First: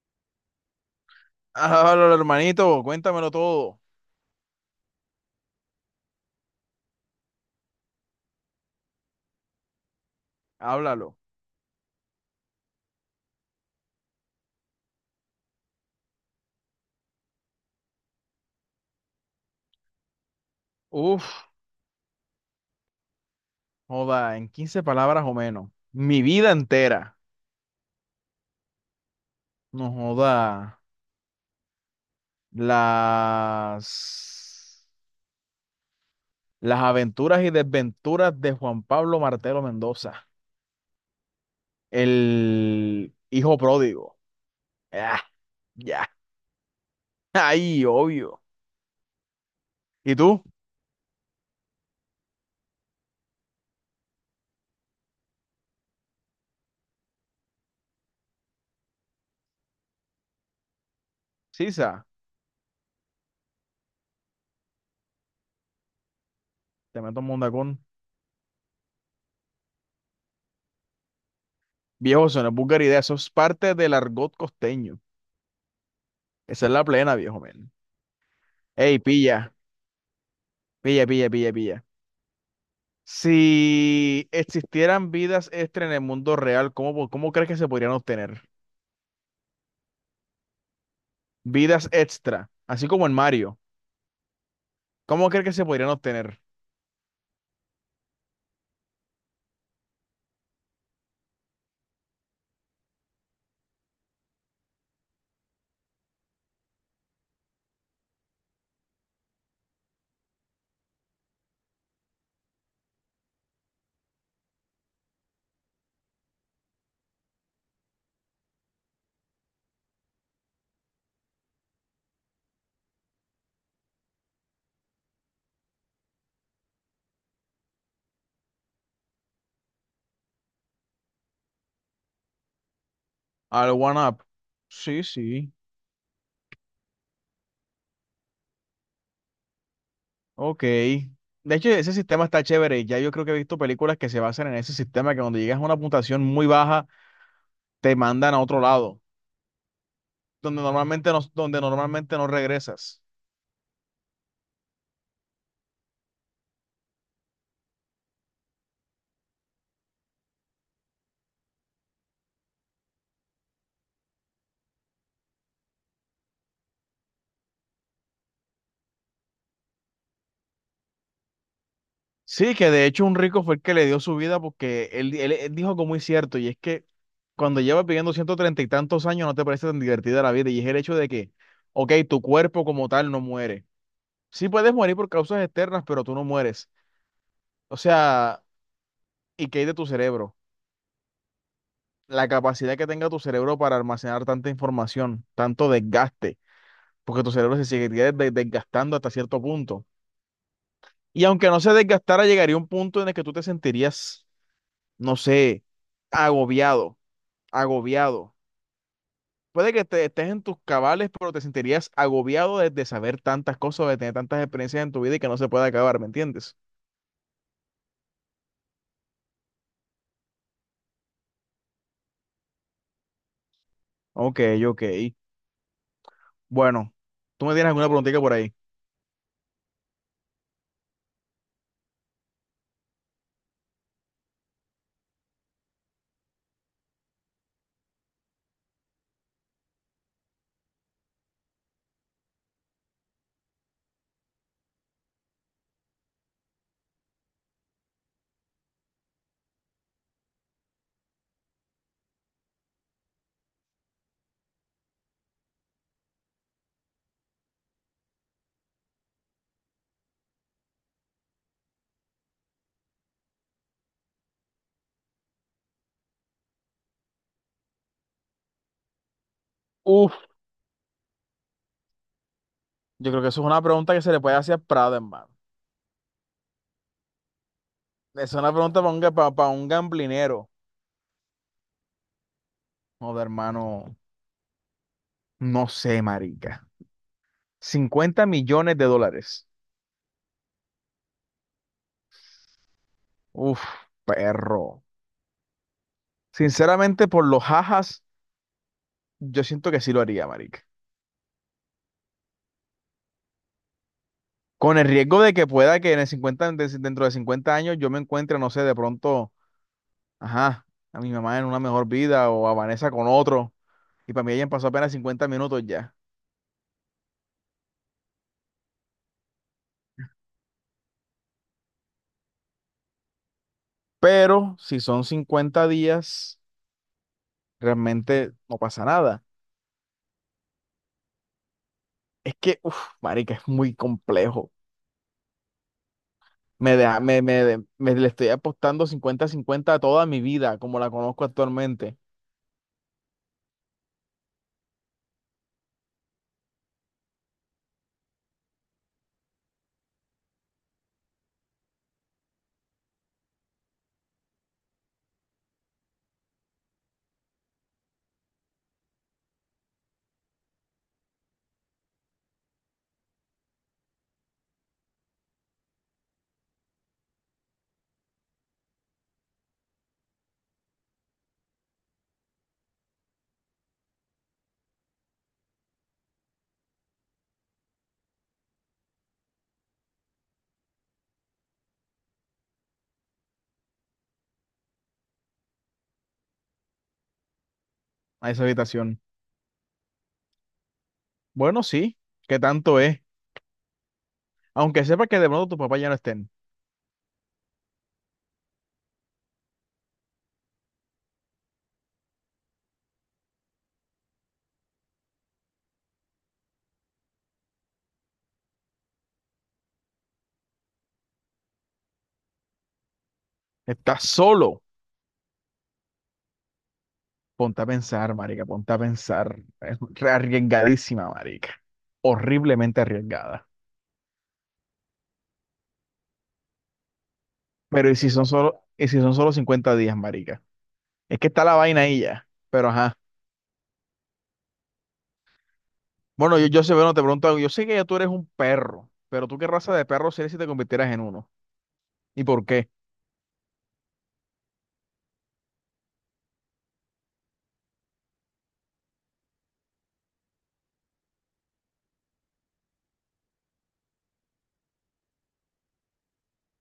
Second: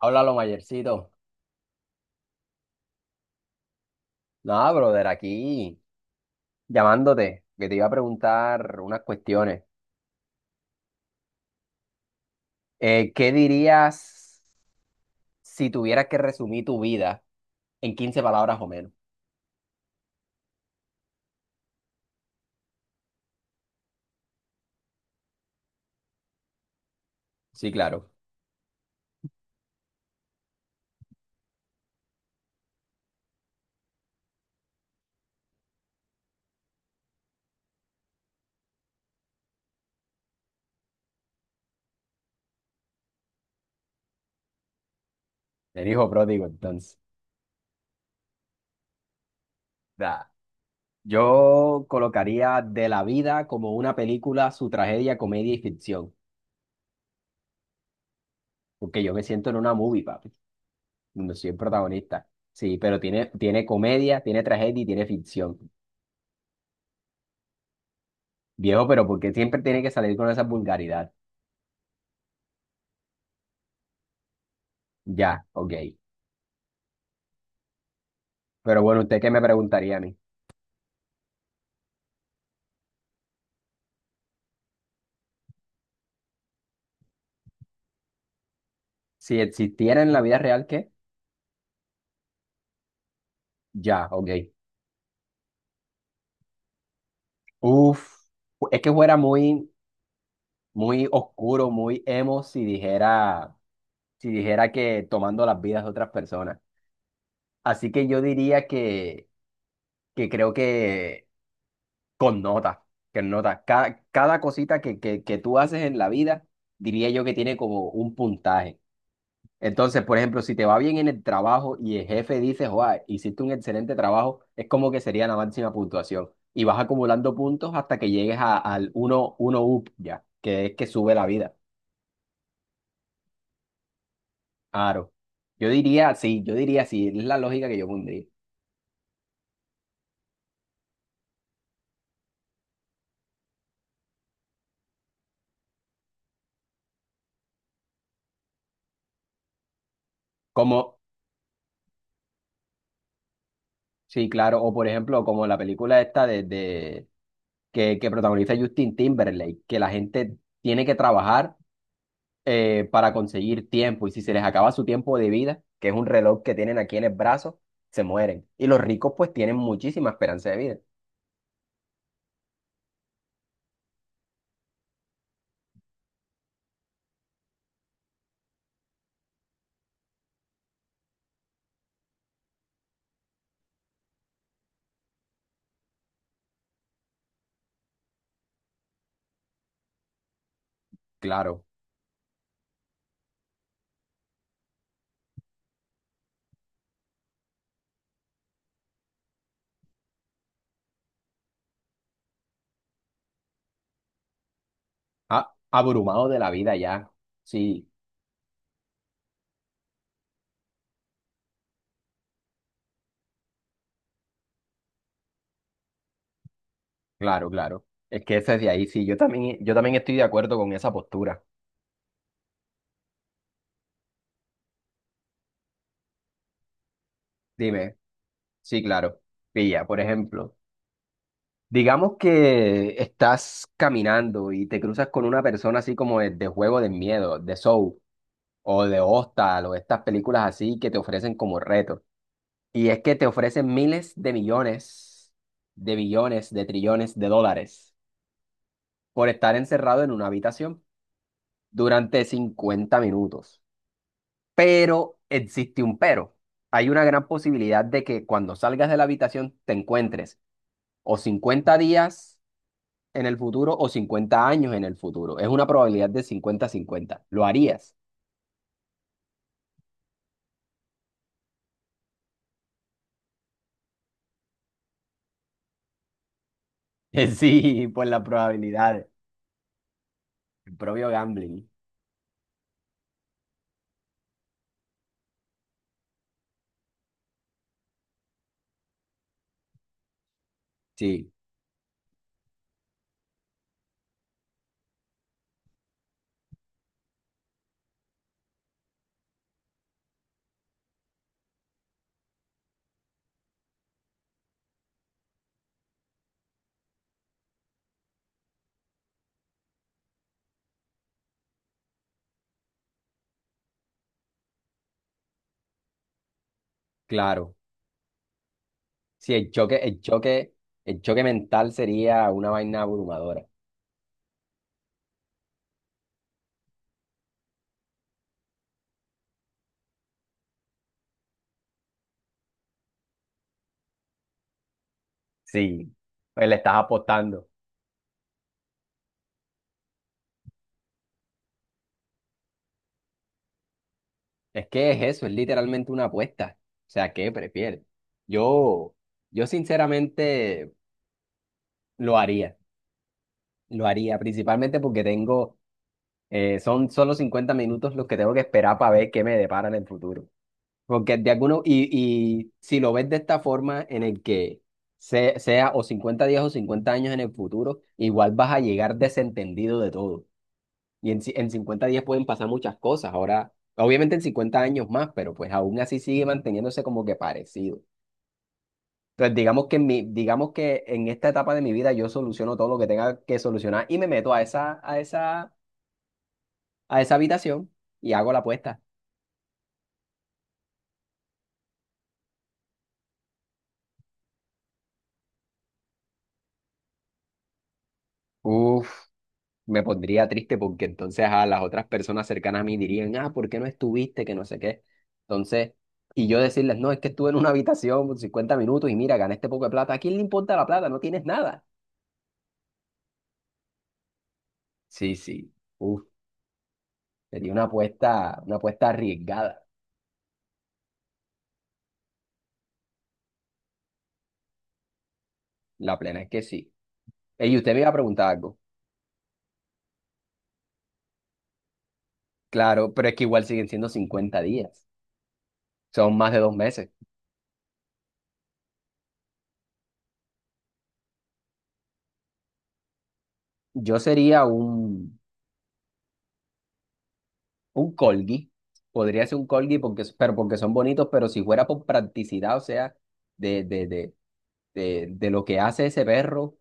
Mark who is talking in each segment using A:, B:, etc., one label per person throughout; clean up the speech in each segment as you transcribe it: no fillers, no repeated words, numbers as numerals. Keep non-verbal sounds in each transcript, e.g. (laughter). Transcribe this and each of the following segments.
A: Háblalo, Mayercito.
B: Háblalo, hermanito, cuéntamelo todo.
A: Nada, brother, aquí llamándote, que te iba a preguntar unas cuestiones.
B: Háblalo.
A: ¿Qué dirías si tuvieras que resumir tu vida en 15 palabras o menos?
B: Uf, joda, en 15 palabras o menos. Mi vida entera.
A: Sí, claro.
B: No joda. Las, las aventuras y desventuras de Juan Pablo Martelo Mendoza, el hijo pródigo. Ah,
A: El hijo
B: ya,
A: pródigo, entonces.
B: (laughs) ahí, obvio. ¿Y
A: Da.
B: tú?
A: Yo colocaría de la vida como una película, su tragedia, comedia y ficción. Porque yo me siento en una movie, papi, donde soy el
B: Sisa,
A: protagonista. Sí, pero tiene comedia, tiene tragedia y tiene ficción.
B: te meto un mundacón.
A: Viejo, ¿pero porque siempre tiene que salir con esa vulgaridad?
B: Viejo, eso no es vulgaridad, eso es parte del argot costeño.
A: Ya, ok.
B: Esa es la plena, viejo men.
A: Pero
B: Ey,
A: bueno, ¿usted qué me
B: pilla,
A: preguntaría a mí?
B: pilla, pilla, pilla, pilla. Si existieran vidas extra en el mundo real, ¿cómo crees que se podrían obtener?
A: Si existiera en la vida real, ¿qué?
B: Vidas extra, así como en Mario.
A: Ya, ok.
B: ¿Cómo crees que se podrían obtener?
A: Uf, es que fuera muy oscuro, muy emo si dijera, si dijera que tomando las vidas de otras personas. Así que yo diría que creo que con notas, que notas. Cada cosita que tú haces en la vida, diría yo que tiene como un puntaje. Entonces, por ejemplo, si te va bien en el trabajo y el jefe dice, joa, hiciste un excelente trabajo, es como que sería la máxima puntuación. Y vas acumulando puntos hasta que llegues al uno up ya, que es que sube la vida.
B: Al One Up. Sí,
A: Claro.
B: sí.
A: Yo diría, sí, es la lógica que yo pondría.
B: Ok. De hecho, ese sistema está chévere. Ya yo creo que he visto películas que se basan en ese sistema, que cuando llegas a una puntuación muy baja, te mandan a otro lado,
A: Como,
B: donde normalmente no regresas.
A: sí, claro, o por ejemplo, como la película esta que, protagoniza Justin Timberlake, que la gente tiene que trabajar para conseguir tiempo. Y si se les acaba su tiempo de vida, que es un reloj que tienen aquí en el brazo, se mueren. Y los ricos pues tienen muchísima esperanza de vida.
B: Sí, que de hecho un rico fue el que le dio su vida porque él dijo algo muy cierto, y es que cuando llevas viviendo 130 y tantos años no te parece tan divertida la vida, y es el hecho de que, ok, tu cuerpo como tal no muere. Sí puedes morir por causas externas, pero tú no mueres. O sea, ¿y qué hay de tu cerebro?
A: Claro,
B: La capacidad que tenga tu cerebro para almacenar tanta información, tanto desgaste, porque tu cerebro se seguiría desgastando hasta cierto punto. Y aunque no se desgastara, llegaría un punto en el que tú te sentirías, no
A: ah,
B: sé,
A: abrumados de la vida
B: agobiado
A: ya. Sí,
B: agobiado. Puede que estés en tus cabales, pero te sentirías agobiado de saber tantas cosas, de tener tantas experiencias en tu vida y que no se puede acabar, ¿me entiendes?
A: claro, claro. Es que eso es de ahí, sí. Yo también estoy de acuerdo con esa postura.
B: Ok, ok. Bueno, ¿tú me tienes alguna
A: Dime,
B: preguntita por ahí?
A: sí, claro. Pilla, por ejemplo, digamos que estás caminando y te cruzas con una persona así como de juego de miedo, de Soul o de Hostal o estas películas así que te ofrecen como retos. Y es que te ofrecen miles de millones, de billones, de trillones de dólares por estar encerrado en una habitación durante 50 minutos. Pero existe un pero. Hay una gran posibilidad de que cuando salgas de la habitación te encuentres o 50 días en el futuro o 50 años en el futuro. Es una probabilidad de 50 cincuenta. ¿Lo harías?
B: Uf, yo creo que eso es una pregunta que se le puede hacer a Prada, hermano.
A: (laughs) Sí, por la
B: Esa es una pregunta para un,
A: probabilidad.
B: pa un gamblinero.
A: El propio gambling.
B: Joder, hermano, no sé, marica. 50 millones de dólares.
A: Sí,
B: Uf, perro. Sinceramente, por los jajas, yo siento que sí lo haría, marica. Con el riesgo de que pueda que en el 50, de- dentro de 50 años yo me encuentre, no sé, de pronto, ajá, a mi mamá en una mejor vida o a Vanessa con otro. Y para mí hayan pasó apenas 50 minutos ya.
A: claro. Sí, el choque mental sería una vaina abrumadora.
B: Pero si son 50 días, realmente no pasa nada. Es que, uff, marica, es muy complejo.
A: Sí, pues le estás
B: Me, deja- me,
A: apostando.
B: de- me le estoy apostando 50 cincuenta a toda mi vida, como la conozco actualmente,
A: Es que es eso, es literalmente una apuesta. O sea, ¿qué prefieres? Yo, yo sinceramente lo haría, lo haría, principalmente porque son solo 50 minutos los que tengo que esperar para ver qué me depara en el futuro. Porque de alguno, y si lo ves de esta forma en el que sea o 50 días o 50 años en el futuro, igual vas a llegar desentendido de todo. Y en 50 días pueden pasar muchas cosas. Ahora, obviamente en 50 años más, pero pues aún así sigue manteniéndose como que parecido. Entonces, digamos que en esta etapa de mi vida yo soluciono todo lo que tenga que solucionar y me meto a esa habitación y
B: a
A: hago la
B: esa
A: apuesta.
B: habitación. Bueno, sí, ¿qué tanto es? Aunque sepa que de pronto tus papás ya no estén.
A: Uf, me pondría triste porque entonces a las otras personas cercanas a mí dirían, ah, ¿por qué no estuviste? Que no sé qué. Entonces, y yo decirles, no, es que estuve en una habitación por 50 minutos y mira, gané este poco de plata. ¿A quién le importa la plata? No tienes nada.
B: Estás solo.
A: Sí, sí. Uf. Sería
B: Ponte a pensar, marica,
A: una
B: ponte a
A: apuesta
B: pensar.
A: arriesgada.
B: Es re arriesgadísima, marica. Horriblemente arriesgada.
A: La plena es que sí. Ey, usted me iba
B: Pero
A: a
B: ¿y si son
A: preguntar algo.
B: solo 50 días, marica? Es que está la vaina ahí ya. Pero ajá.
A: Claro, pero es que igual siguen siendo 50 días. Son más de
B: Bueno, yo,
A: dos
B: yo sé,
A: meses.
B: bueno, te pregunto algo. Yo sé que ya tú eres un perro, pero tú qué raza de perro serías si te convirtieras en uno. ¿Y por qué?
A: Yo sería un corgi. Podría ser un corgi porque, pero porque son bonitos, pero si fuera por practicidad, o sea, de, de, de, de lo que hace ese perro,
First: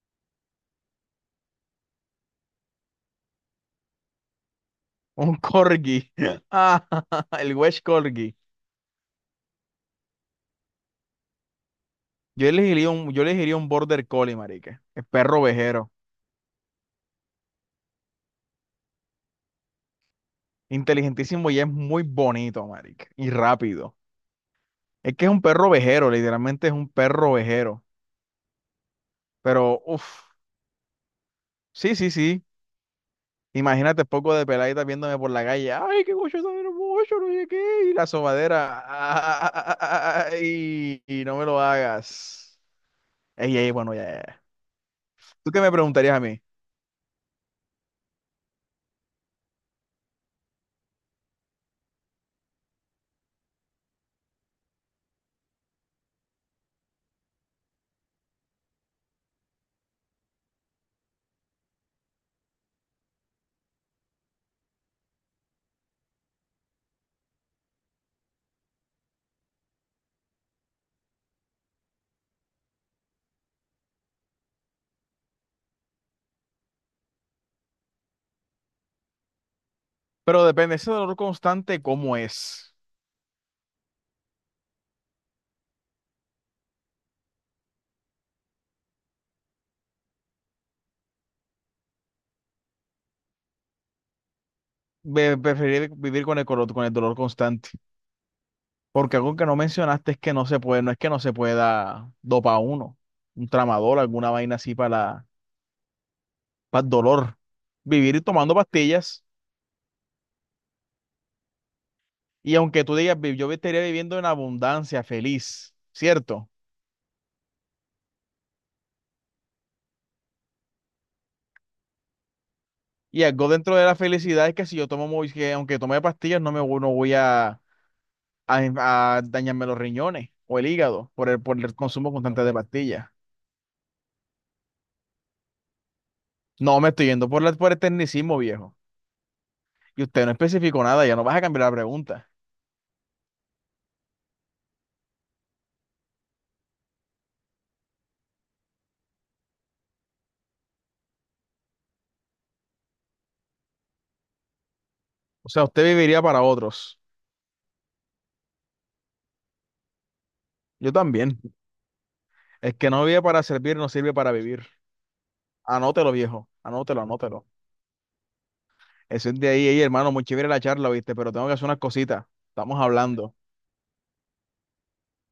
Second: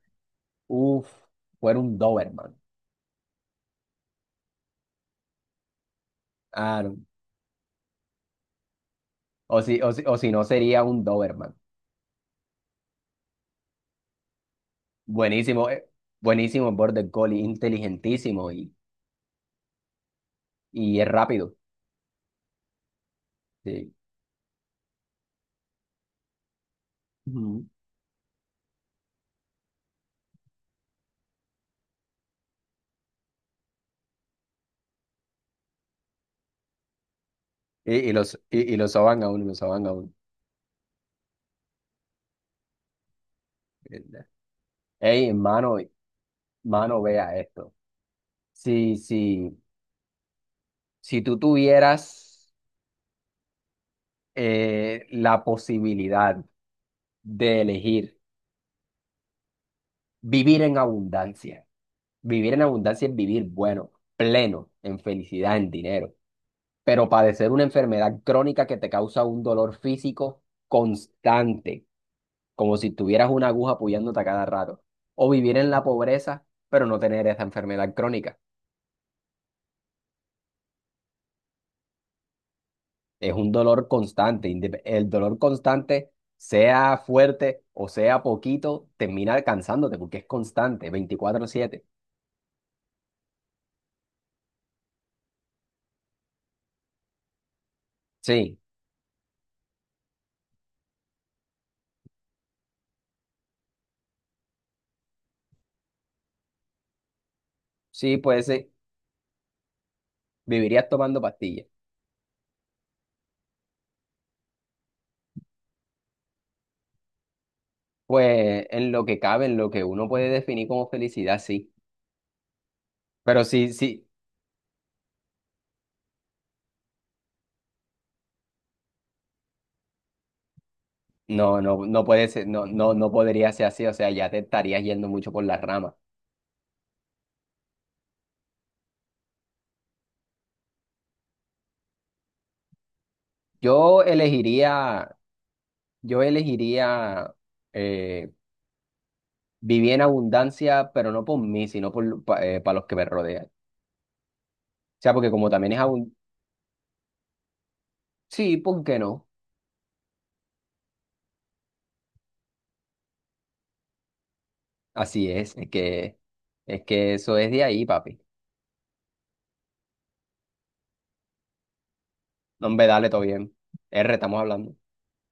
A: uff, fuera un Doberman.
B: Un corgi. (laughs)
A: Ah,
B: Ah,
A: no.
B: (laughs) el Welsh Corgi.
A: O si no, sería un Doberman.
B: Yo elegiría un Border Collie, marica. El perro
A: Buenísimo,
B: ovejero.
A: buenísimo Border Collie, inteligentísimo y es
B: Inteligentísimo
A: rápido.
B: y es muy bonito, marica. Y
A: Sí.
B: rápido. Es que es un perro ovejero, literalmente es un perro
A: Ujú.
B: ovejero. Pero, uff, sí, sí, sí. Imagínate poco de peladita viéndome por la calle. Ay, qué gocho tan hermoso, no sé qué. Y la
A: Y los soban a uno,
B: sobadera.
A: lo soban a uno.
B: Ay, (laughs) y no me lo hagas. Ey, ey, bueno, ya, ya, ya.
A: Ey,
B: ¿Tú qué me
A: hermano,
B: preguntarías a mí?
A: mano, vea esto. Si, si, si tú tuvieras la posibilidad de elegir vivir en abundancia, vivir en abundancia es vivir bueno, pleno, en felicidad, en dinero, pero padecer una enfermedad crónica que te causa un dolor físico constante, como si tuvieras una aguja apoyándote a cada rato, o vivir en la pobreza, pero no tener esa enfermedad crónica.
B: Pero depende, ese dolor constante, ¿cómo es?
A: Es un dolor constante. El dolor constante, sea fuerte o sea poquito, termina alcanzándote porque es constante, 24/7.
B: Preferir vivir con el, con el dolor constante.
A: Sí,
B: Porque algo que no mencionaste es que no se puede, no es que no se pueda dopar uno, un tramador, alguna vaina así para el dolor,
A: sí,
B: vivir
A: pues
B: tomando
A: sí,
B: pastillas,
A: vivirías tomando pastillas.
B: y aunque tú digas: "Yo estaría viviendo en abundancia, feliz, ¿cierto?".
A: Pues en lo que cabe, en lo que uno puede definir como felicidad, sí.
B: Y
A: Pero
B: algo
A: sí,
B: dentro de la
A: sí,
B: felicidad es que si yo tomo, muy- que aunque tome pastillas, no voy a, a dañarme los riñones o el hígado por el, por
A: no,
B: el
A: no, no
B: consumo
A: puede
B: constante
A: ser,
B: de Ok.
A: no, no,
B: pastillas.
A: no podría ser así. O sea, ya te estarías yendo mucho por las ramas.
B: No, me estoy yendo por, la, por el tecnicismo, viejo. Y usted no especificó nada, ya no vas a cambiar la pregunta.
A: Yo elegiría, yo elegiría eh, viví en abundancia, pero no por mí, sino por, para los que me rodean. O sea, porque como
B: O sea,
A: también es
B: usted
A: abundancia,
B: viviría para otros.
A: sí, ¿por qué no?
B: Yo también. El que no vive para servir no sirve para vivir.
A: Así es,
B: Anótelo, viejo.
A: es
B: Anótelo,
A: que eso
B: anótelo.
A: es de ahí, papi.
B: Eso es de ahí. Ey, hermano, muy chévere la charla, ¿viste? Pero tengo que hacer unas cositas.
A: No,
B: Estamos
A: hombre, dale, todo
B: hablando.
A: bien. R, estamos hablando.